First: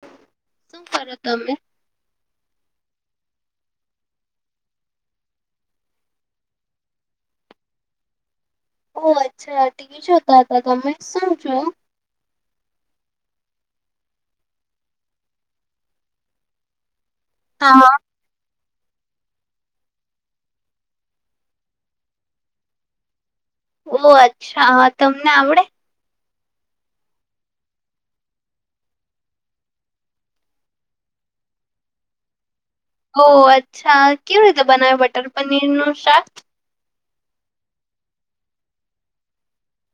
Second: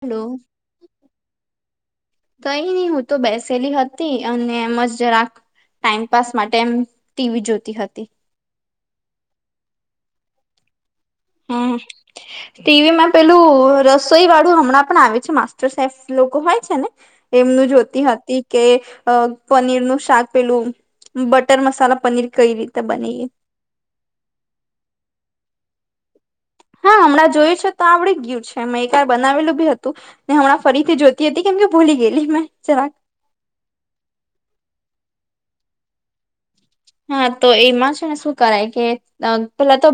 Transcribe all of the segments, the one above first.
Hello શું કરો તમે કઈ ની હું તો બેસેલી હતી અને એમ જ જરાક ટાઈમપાસ માટે એમ ટીવી જોતી હતી ઓ અચ્છા ટીવી જોતા હતા તમે સમજો. [inaudible] ટીવી માં પેલું રસોઈ વાળું હમણાં પણ આવે છે માસ્ટર શેફ લોકો હોય છે ને, એમનું હા. જોતી હતી. કે પનીર નું શાક પેલું બટર મસાલા પનીર કઈ રીતે બનેએ. ઓહ અચ્છા હા તમને આવડે, હા હમણાં જોયું છે તો આવડી ગયું છે મેમે ક બનાવેલું બી હતું ને હમણાં ફરીથી જોતી હતી કેમ કે ભૂલી ગયેલી મેં જરાક ઓ અચ્છા કેવી રીતે બનાવે બટર પનીરનું શાક, હા તો એમાં છે ને શું કરાય કે પેલા તો,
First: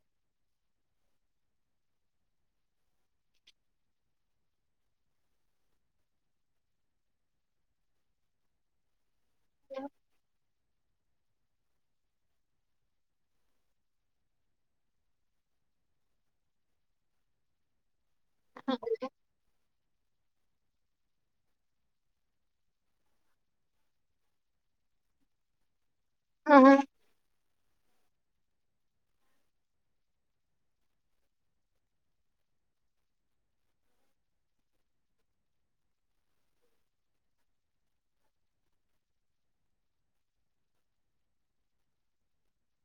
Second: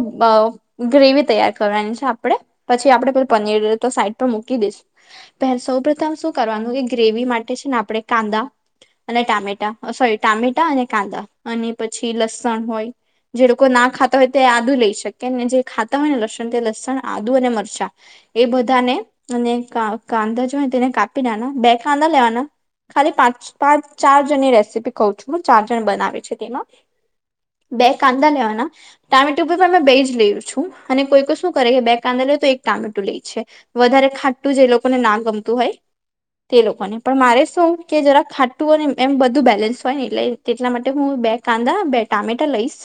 ગ્રેવી તૈયાર કરવાની છે આપડે પછી આપડે પે પનીર તો સાઈડ પર મૂકી દઈશ. પહે સૌ પ્રથમ શું કરવાનું એ ગ્રેવી માટે છે ને આપણે કાંદા અને ટામેટા સોરી ટામેટા અને કાંદા અને પછી લસણ હોય. જે લોકો ના ખાતા હોય તે આદુ લઈ શકે ને જે ખાતા હોય ને લસણ તે લસણ આદુ અને મરચા, એ બધાને અને કાંદા જો તેને કાપી નાના બે કાંદા લેવાના. ખાલી પાંચ પાંચ ચાર જણની રેસીપી કઉ છું હું ચાર જણ બનાવે છે તેમાં, ઓ બે કાંદા લેવાના ટામેટો ઉપર પણ અમે બે જ લઈ છું અને કોઈ કો શું કરે કે બે કાંદા લે તો એક ટામેટું લઈ છે. વધારે ખાટું જે લોકોને ના ગમતું હોય તે લોકોને પણ મારે શું કે જરાક ખાટું હોય ને એમ બધું બેલેન્સ હોય ને એટલે એટલા માટે હું બે કાંદા બે ટમેટા લઈસ.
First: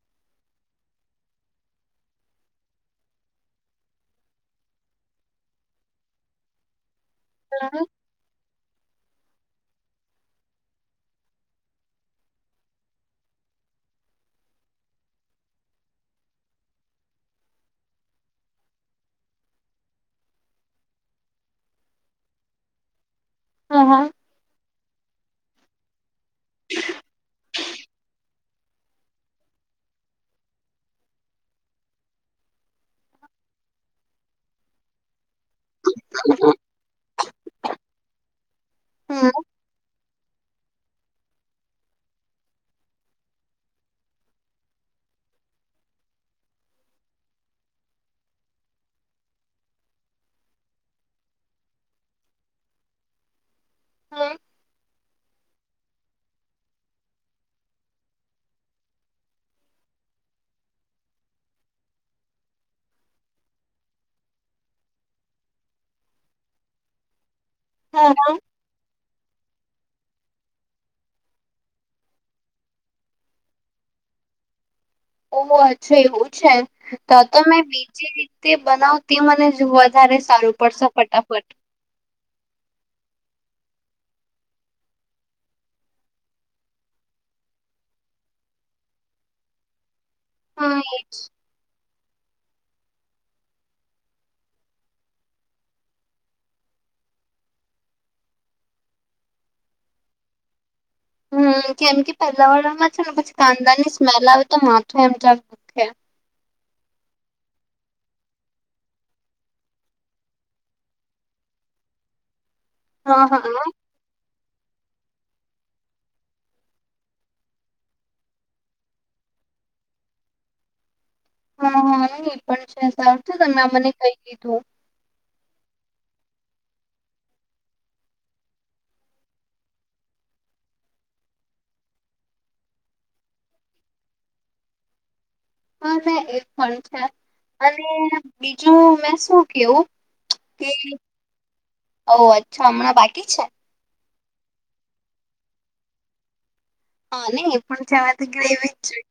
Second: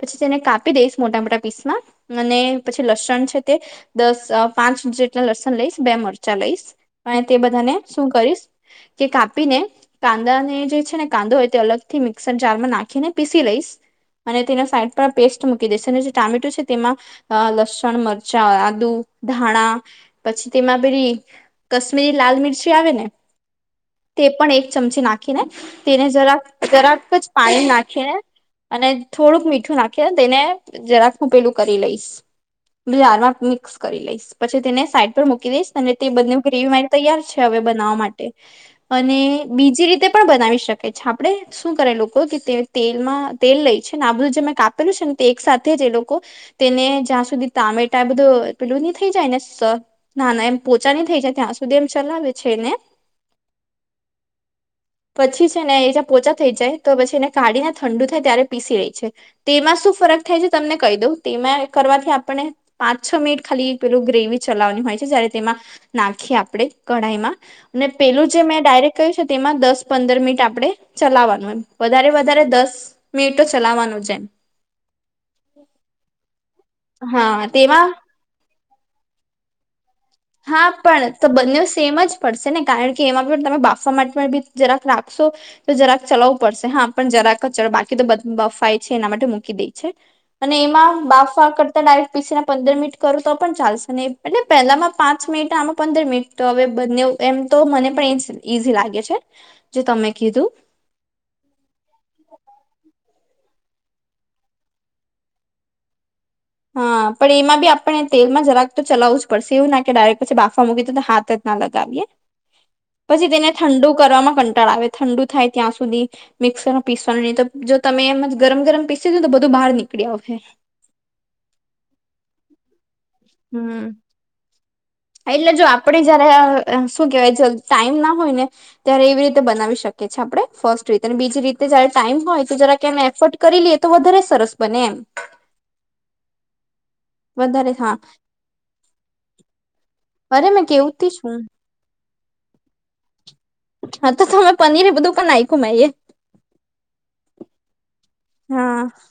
પછી તેને કાપી દઈશ મોટા મોટા પીસમાં અને પછી લસણ છે તે દસ પાંચ જેટલા લસણ લઈશ, બે મરચાં લઈશ, અને તે બધાને, શું કરીશ, કે કાપીને કાંદા ને જે છે ને કાંદો હોય તે અલગ થી મિક્સર જારમાં ના નાખીને પીસી લઈશ, અને તેના સાઈડ પર પેસ્ટ મૂકી દઈશ અને જે ટામેટુ છે તેમાં, અ લસણ મરચાં આદુ ધાણા પછી તેમાં પેલી કાશ્મીરી લાલ મિરચી આવે ને તે પણ એક ચમચી નાખીને તેને જરા જરાક જ પાણી ના અને થોડુંક મીઠું નાખીને, તેને જરાક હું પેલું કરી લઈશ. જારમાં મિક્સ કરી લઈશ પછી તેને સાઈડ પર મૂકી દઈશ. અને તે બન્નેવ ગ્રેવી મારી તૈયાર છે, હવે બનાવવા માટે. અને બીજી રીતે, પણ બનાવી શકે છે આપણે. શું કરે લોકો કે તે તેલમાં તેલ લઈ છે ને આ બધું જે મેં કાપેલું છે ને તે એક સાથે જ એ લોકો તેને જ્યાં સુધી ટામેટા બધું પેલું ની થઈ જાય ને સર ના ના એમ પોચા નની થઈ જાય ત્યાં સુધી એમ ચલાવે છે ને, પછી છે ને, એ જ પોચા થઇ જાય તો પછી એને કાઢીને ઠંડુ થાય ત્યારે પીસી લેય છે. તેમાં શું ફરક થાય છે તમને કહી દઉં. તેમાં કરવાથી આપણે પાંચ છ મિનિટ ખાલી એક પેલું ગ્રેવી ચલાવવાની હોય, છે જય્યારે તેમાં નાખીએ આપણેે કઢાઈમાં મેં પેલું જે મેં ડાયરેક્ટ કહ્યું છે તેમાં દસ પંદર મિનિટ આપડે ચલાવાનું એમ. વ વધારે વધારે દસ મિનિટ તો ચલાવાનું જ એમ. ઓ અચ્છા એવું છે, તો હા તો મેં તેમાં બીજી રીતે બનાવતી મને જોવા ધારે સારુ પડશે ફટાફટ તેમજ પડશે ને, કારણ કે એમાં પણ તમે બાફવા માટે પણ બી જરાક રાખશો તે તો જરાક ચલાવું પડશે, હા પણ જરાક જ. બાકી તો બફાય છે એના માટે મૂકી દે છે. અને હમ્મ એમાં બાફવા કરતા ડાઈરેક પીસીને પંદર મિનિટ કરુ તો પણ ચાલશે, ને એ એટલે પહેલામાં પાંચ મિનિટ ને આમાં પંદર મિનિટ તો હવે બંનેવ તો એમ તો મને પણ એ ઈઝી લાગે છે. જો તમે કીધું હમ કેમ કે પેલ્લાવાળામાં છે ને પછી કાંદા ની સ્મેલ આવે તો માથું એમ ચડતું હા પણ એમાં બી આપણે તેલમાં જરાક તો ચલાવું જ પડશે. એવું ના કે ડાયરેક્ટ પછી બાફા મૂકી તો હાથ ના લગાવીએ. હા પછી તેને હા ઠંડુ કરવામાં કંટાળ આવે ઠંડુ થાય ત્યાં સુધી મિક્સરમાં પીસવાનું. નહી તો જો તમે એમજ ગરમ ગરમ પીસી દીધુ ને તો બધું બહાર નીકળી આવહે. હા હા એ ની પણ છે સારું છે તમે આ હમ. મને કઈ કીધું. એટલે જો આપડે જયારે અ શું કેહેવાય જો ટાઈમ ના હોય ને ત્યારે એવી રીતે બનાવી શકીએ છે આપણે ફર્સ્ટ રીતે. અને બીજી રીતે જયારે ટાઈમ હોય તો જરાક એમ એફર્ટ કરી લઈએ તો વધારે સરસ બને એમ. હા ને એ પણ છે. વધારે અને હા બીજું મેં શું કેવું અરે મેં કે કેવું જ છું ઓ અચ્છા હમણાં બાકી છે. હા તો તમે પનીર એ બધું પણ નાખ્યું મે એ હા નહી, એ પણ જાજી તો ગ્રેવી હા. જ જોય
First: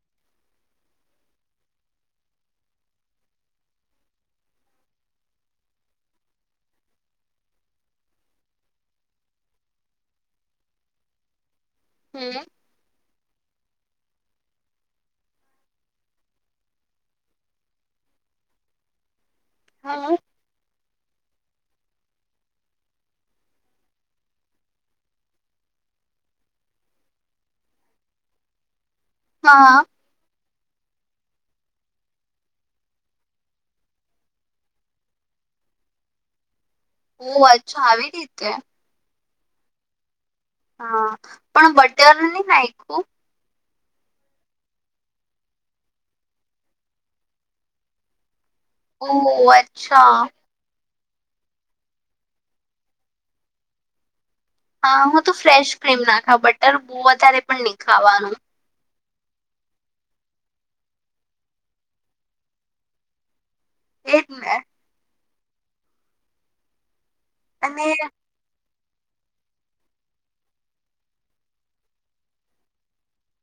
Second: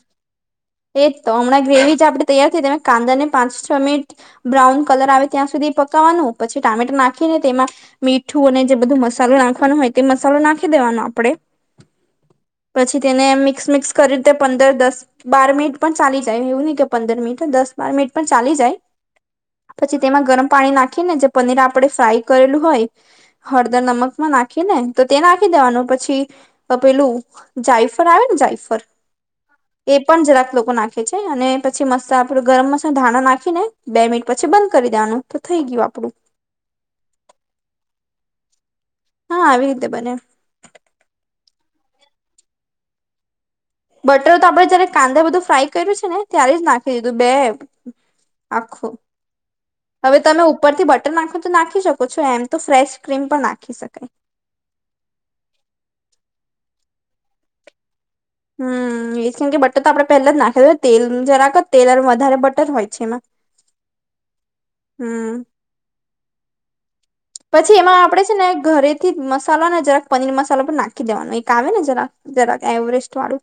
એજ તો. હમણાં ગ્રેવી જે આપણે તૈયાર થઈ, તેમાં કાંદા ને પાંચ છ મિનિટ બ્રાઉન કલર આવે ત્યાં સુધી પકાવાનું, પછી ટામેટા નાખીને તેમાં મીઠું અને જે બધું મસાલો નાખવાનું હોય તે મસાલો નાખી દેવાનો આપડે. હમ્મ પછી તેને મિક્સ મિક્સ કરી તે પંદર દસ બાર મિનિટ પણ ચાલી જાય એવું નહી કે પંદર મિનિટ દસ બાર મનિટ પણ ચાલી જાય. પછી હા તેમાં ગરમ પાણી નાખીને જે પનીર આપણે ફ્રાય કરેલું હોય, હળદર નમકમાં નાખી નેતે નાખી દેવાનું પછી, તો પેલું જાયફર આવેને જાયફર, હા, એ પણ જરાક લોકો નાખે છે, અને પછી મસ્ત આપડું ગરમ મસ ધાણા નાખીને બે મિનિટ પછી બંધ કરી દેવાનું. તો થઈ ગયું આપણું, ઓ અચ્છા આવી રીતે, હા આવી રીતે બંને, હા પણ બટરની નાખું, બટર તો આપડે જયારે કાંદા બધું ફ્રાય કર્યું છે, ને ત્યારે જ નાખી દીધું બેઠા હતા. આખો ઓહ હવે અચ્છા તમે ઉપરથી બહુ, નાખો તો નાખી શકો છો, એમ તો ફ્રેશ ક્રીમ પણ નાખી શકાય. હા હું તો ફ્રેશ ક્રીમ નાખા બટર બહુ વધારે પણ નહી ખાવાનું, હું એજ કે બટર આપડે પેહેલા જ નાખી તેલ જરાક તેલ અને વધારે બટર હોય છે, એમાં [unintelligible] [inaudible] એજને, હું, પછી અને એમાં આપડે છે, ને ઘરે થી મસાલા ને જરાક પનીર મસાલો પણ નાખી દેવાનું એક આવેને જરાક- જરાક એવરેસ્ટ વાળું.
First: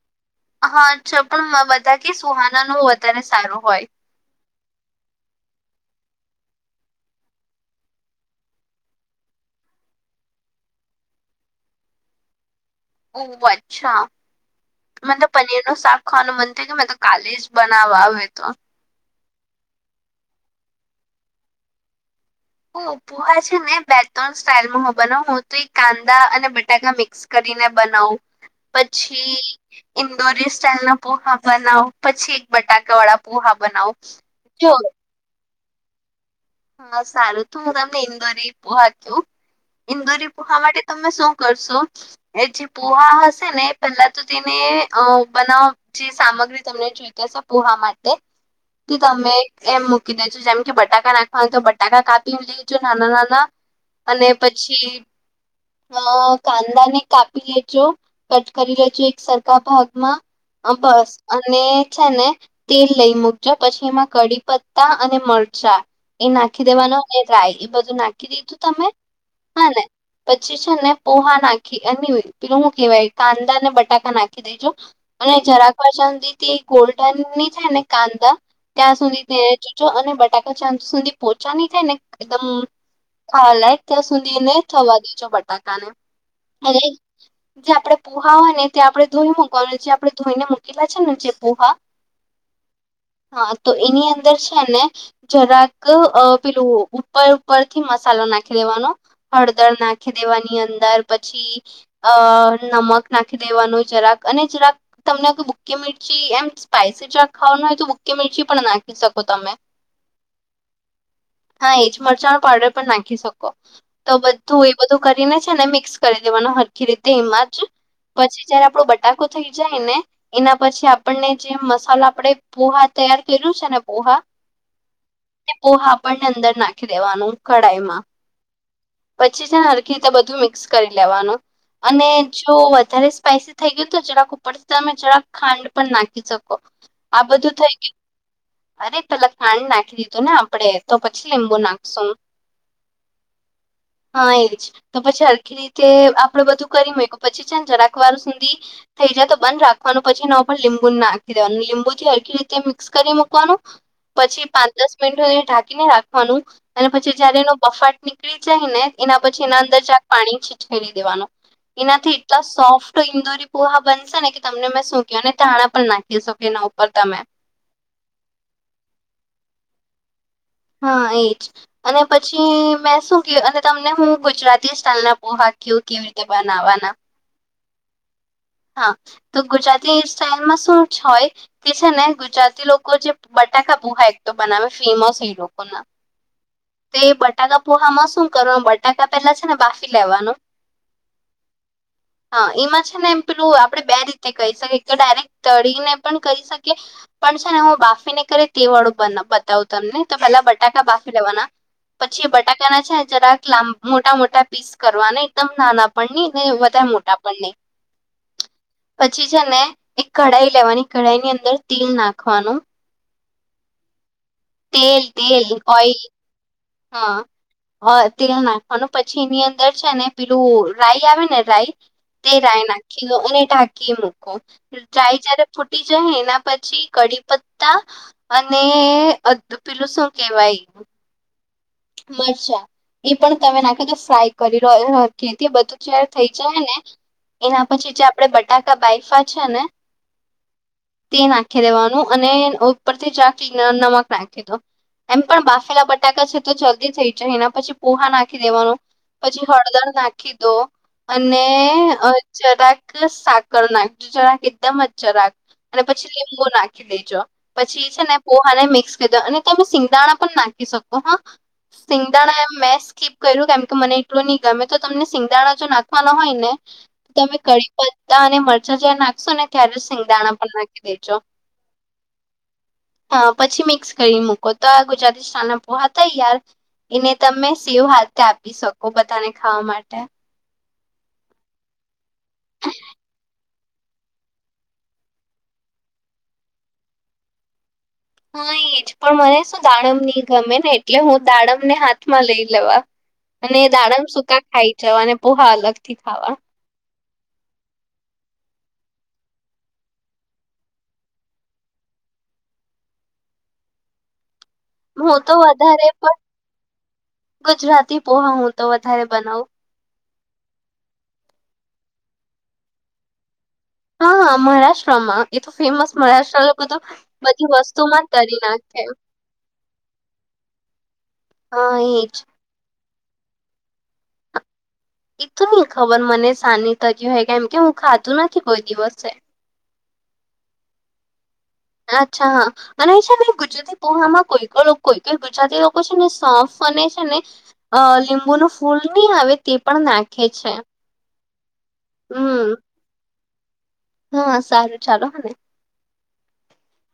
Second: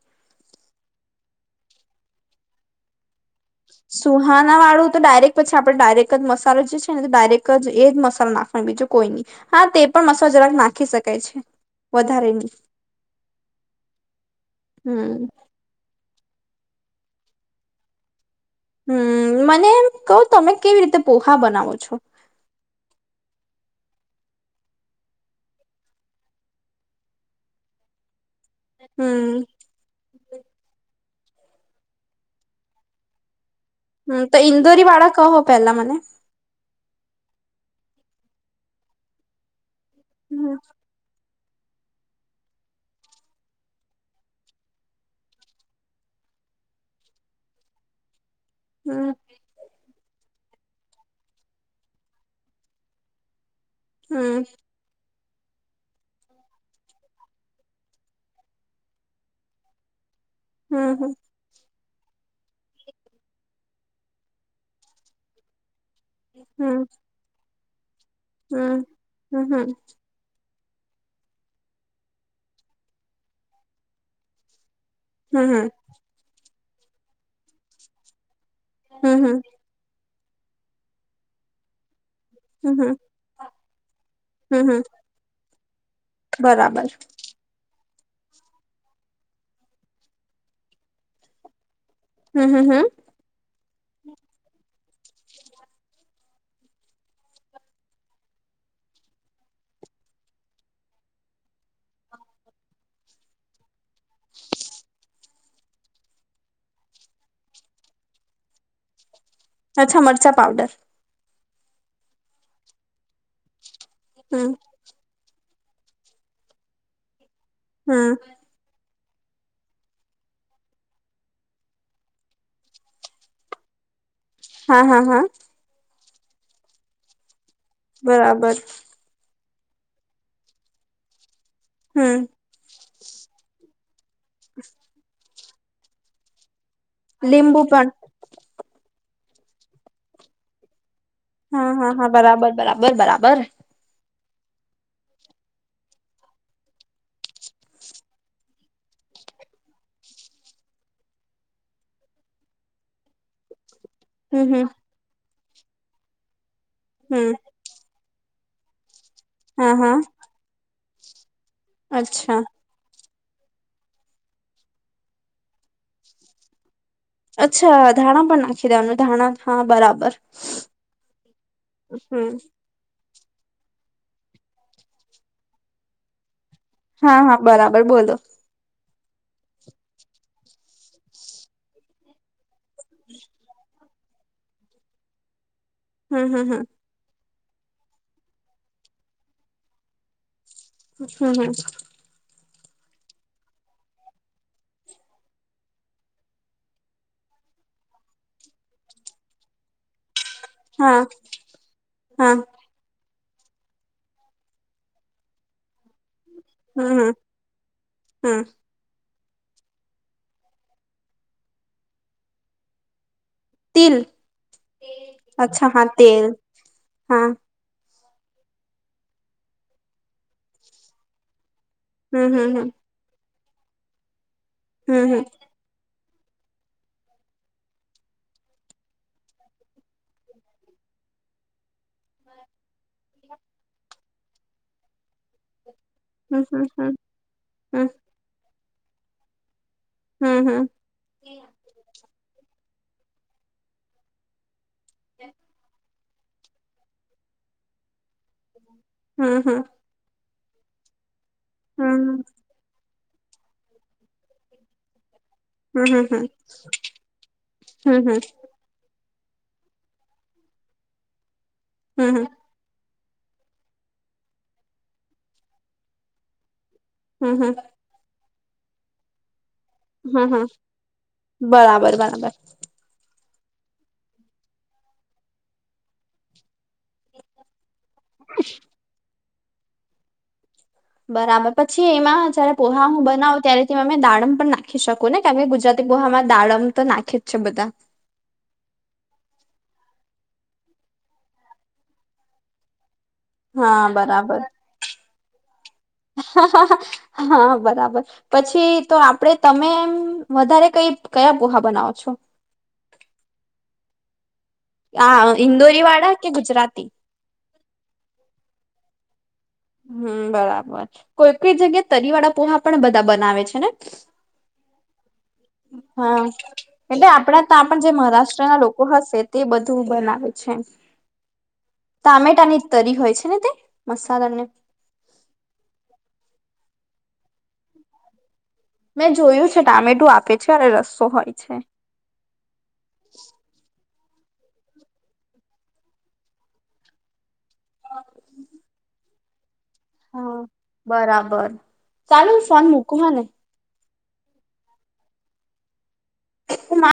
હા અચ્છા પણ બધા કે સુહાનાન વધારે સારું હોય. સુહાનાવાળું તો ડાયરેક્ટ પછી આપણે ડાયરેક્ટ જ મસાલો જે છે, નેતો ડાયરેક જ એજ મસાલો નાખવાનો બીજું કોઈ નહીં. હાતે પણ મસાલા જરાક નાખી શકાય છે, વધારેની ઓ અચ્છા હમ મતલબ પનીરનું શાક, ખાવાનું મન થાય કે મેતો કાલે જ બનાવવા આવે તો, હું મને એમ કવ તમે કેવી રીતે પોહા બનાવો છો, હા પોહા છે, ને બે -ત્રણ સ્ટાઇલ બનાવ હતો એ કાંદા અને બટાકા મિક્સ. કરીને બનાવ પછી, હમ ઇન્દોરી સ્ટાઇલના પોહા બનાવ એક બટાકા વાળા બનાવો, હું તો ઇન્દોરી વાળા કે પહેલા મને, હા સારું તું હું તમને ઇન્દોરી પોહા કું ઇન્દોરી હમ પોહા માટે, તમે શું કરશો એજે પોહા હશે ને પહેલા તો તેને અ બનાવી. જે સામગ્રી તમને જોઈલો છે, પોહા માટે તે હમ તમે એમ મૂકી દેજો જેમ કે બટાકા નાખી. હાતો બટાકા કાપી લેજો નાના- નાના અને હમ પછી. અ કાંદા ને કાપી લેજો કટ કરી લેજો એક સરખા ભાગમાં, એમ બસ, હમ અને ને તેલ લઈ મૂકજો પછી એમાં કડીઅને મરચાં, એ નાખી હમ દેવાનો રાય એ બધું નાખી દીધું હમ તમે હમ હમ હાને, પછી છે ને પોહા નાખી અને પે હું કેહેવાય કાંદા અને બટાકા નાખી દેજુ, અને હમ હમ જરાક પાછા સુધી ગોલ્ડનની છેડાય ને કાંદા ત્યાં સુધી તે, હમ જો અને બટાકા ચાંચ સુધી પોહચાની થાય ને, એકદમ હમ ખાવા લાયક ત્યાં સુધીને હમ હમ થવા દેજો બટાકા ને, હા, [unintelligible] [inaudible] જે આપણે પોહા હોય ને તે આપણે ધોઈ મુકવાનું જે આપણે ધોઈને મૂકેલા છે ને જે પોહા હમ, હમ, હમ. હા, તો એની અંદર છે ને થોડુક પેલું ઉપર ઉપર થી મસાલો નાખી લેવાનો હળદર નાખી નાખી દેવાની અંદર પછી નમક નાખી દેવાનું થોડુંક અને થોડુંક તમને ભૂકી મિરચી એમ સ્પાઈસી ચાત ખાવાનું હોય, તો બૂકી મિરચી પણ નાખી શકો તમે. અચ્છા, મરચા પાવડર. હા એજ મરચા નો પાવડર પણ નાખી શકો. તો હમ બધું બધું કરીને છે અને મિક્સ કરી દેવાનું સરખી રીતે એમાં જ હમ પછી જયારે આપણો બટાકો થઈ જાય ને એના પછી આપણને જે મસાલા આપણે પોહા તૈયાર કર્યું છે ને, પોહા હા, હા, હા. તે પોહા આપણે અંદર નાખી દેવાનું, કઢાઈમાં. બરાબર. પછી છે ને સરખી રીતે બધું મિક્સ કરી લેવાનું અને હમ જો વધારે સ્પાઈસી થઈ ગયું તો થોડુંક ઉપરથી તમે થોડુંક ખાંડ પણ નાખી શકો. આ બધું લીંબુ થઈ પણ ગયું અરે પહેલા ખાંડ નાખી દીધું ને આપણે તો પછી લીંબુ હા, હા, હા. નાખશું બરાબર, બરાબર, બરાબર. હા એજ તો પછી સરખી રીતે આપણે બધું કરી હોય પછી છે, ને થોડિકવાર સુધી થઈ જાય બંધ રાખવાનું પછી એના લીંબુ નાખી દેવાનું લીંબુથી સરખી રીતે મિક્સ કરી મૂકવાનું. [inaudible] પછી પાંચ દસ મિનિટ એ ઢાંકીને રાખવાનું અને પછી હમ જયારે એનો બફાટ નીકળી જાય ને એના પછી એના હા અંદર હા થોડુંક પાણી છાંટી દેવાનું એનાથી અચ્છા એટલા સોફ્ટ તો ઇન્દોરી પોહા બનશે ને કે તમને મેં શું કહું, અને ધાણા પણ નાખી શકે એના ઉપર તમે. અચ્છા, ધાણા પણ નાખી દેવાનું ધાણા હા બરાબર. હા એજ અને હમ પછી મે શું અને તમને હું ગુજરાતી સ્ટાઇલ ના પોહા કહું કેવી રીતે બનાવવાના હા, હા. બરાબર બોલો. હા, તો ગુજરાતી સ્ટાઈલમાં શું જ હોય તે છે ને ગુજરાતી લોકો જે બટાકા પૌહા એક તો બનાવે ફીમસ છે એ લોકો ના હમ્મ, હમ્મ, હમ્મ. તે બટાકા પોહામાં શું કરવા બટાકા પહેલા છે ને બાફી લેવાનું હમ્મ, હમ્મ. હા, એમાં છે ને. પેલું આપણે બે રીતે કરીઙશકીએ કે ડાયરેક્ટ તળીને પણ કહી શકીએ. પણ છે ને હું બાફી ને કરે તે વાળું બતાવુ તમને તો પહેલા બટાકા હા બાફી લેવાના પછી હા બટા તેના છે ને થોડાક મોટા મોટા પીસ કરવા ને એકદમ નાના પણ ની ને વધારે મોટા પણ નહી. હમ્મ. પછી છે ને એક કઢાઈ લેવાની કઢાઈ ની અંદર તેલ નાખવાનું. તેલ, તેલ તેલ અચ્છા હા ઓઈલ તેલ. હા, હા. તેલ નાખવાનું પછી એની અંદર છે ને પેલું રાઈ આવે ને રાઈ તે હમ હમ રાય હમ નાખી લો અને ઢાકી મૂકો રાય હમ જ્યારે ફૂટી જાય એના પછી કઢી પત્તા અને અધ પેલું શું કેવાય? મરચા, એ પણ તમે નાખી દો ફ્રાય કરી [unintelligible] બધું. જ્યારે થઈ હમ જાય હમ ને, હમ એના હમ પછી જે આપડે બટાકા બાાયફા છે ને હમ્મ હમ્મ. તે નાખી દેવાનું અને ઉપરથી ચાખી ન નમક નાખી દો. એમ પણ બાફેલા બટાકા છે તો જલ્દી થઇ જાય એના પછી પોહા નાખી દેવાનો. હમ પછી હમ હળદર નાખી દો અને અ હમ જરાક સાકર નાખી જરાક એકદમ જ જરાક અને હમ હમ હમ હમ પછી હમ લીંબુ નાખી દેજો પછી છે ને પોહાને મિક્સ [unintelligible] અને તમે સિંગદાણા પણ નાખી શકો હા. હમ હમ સિંગદાણા એ મેસ સ્કીપ કયરુ કેમ કે મને એટલું ની ગમે તો તમને સિંગદાણા જો નાખવાનો હોય ને તમે હમ હમ કરી પત્તા અને મરચાં જ્યારે નાખશો ને ત્યારે જ હમ સિંગદાણા હમ પણ નાખી દેજો. બરાબર બરાબર અ પછી મિક્સ કરી મૂકો, તો આ ગુજરાતી સ્ટાઈલના પોહા તૈયાર. એને તમે સેવ હાથે આપી શકો બધાને ખાવા માટે. બરાબર પછી એમાં જ્યારે પોહા હું બનાવું ત્યારે તેમાં અમે દાડમ પણ નાખી શકું ને કારણ કે ગુજરાતી પોહામાં દાડમ તો નાખે જ છે બધા. હા એજ પણ મને શું દાડમ ની ગમે ને એટલે હું દાડમને હાથમાં લઈ લેવા. અને હા દાડમ બરાબર સુકા ખાઈ જવા અને પોહા અલગ થી ખાવા. હા હા. હં બરાબર. પછી તો આપડે તમે, એમ વધારે કઈ કયા પોહા બનાવો છો? હું આ તો ઇન્દોરી વધારે વાળા પણ કે ગુજરાતી? ગુજરાતી પોહા હું તો વધારે બનાવું. હમ્મ બરાબર કોઈ કોઈ જગ્યા તરી વાળા પોહા પણ બધા બનાવે છે ને? હા હા મહારાષ્ટ્રમાં એ તો ફેમસ હા મહારાષ્ટ્ર લોકો તો એટલે બધી આપણા તાં પણ જે વસ્તુમાં તરી મહારાષ્ટ્રના નાખે લોકો હશે તે બધું બનાવે છે. હા એ જ. ટામેટાની તરી હોય છે ને, તે મસાલાને. એ તો નઈ ખબર મને, સાની તરી કેમ કે હું ખાધું નથી કોઈ દિવસે. મેં જોયું ટામેટું આપે છે અને રસ્સો હોય છે. અચ્છા હ. અને એ છે ને, ગુજરાતી પોહામાં કોઈ, કોઈ, કોઈ ગુજરાતી લોકો છે ને, સોંફ અને છે ને. અ લીંબુનું ફૂલ નીં આવે, તે પણ નાખે હા છે. બરાબર. ચાલો હું હમ ફોન મૂકુ હં ને. હા, સારું. ચાલો, હને. મા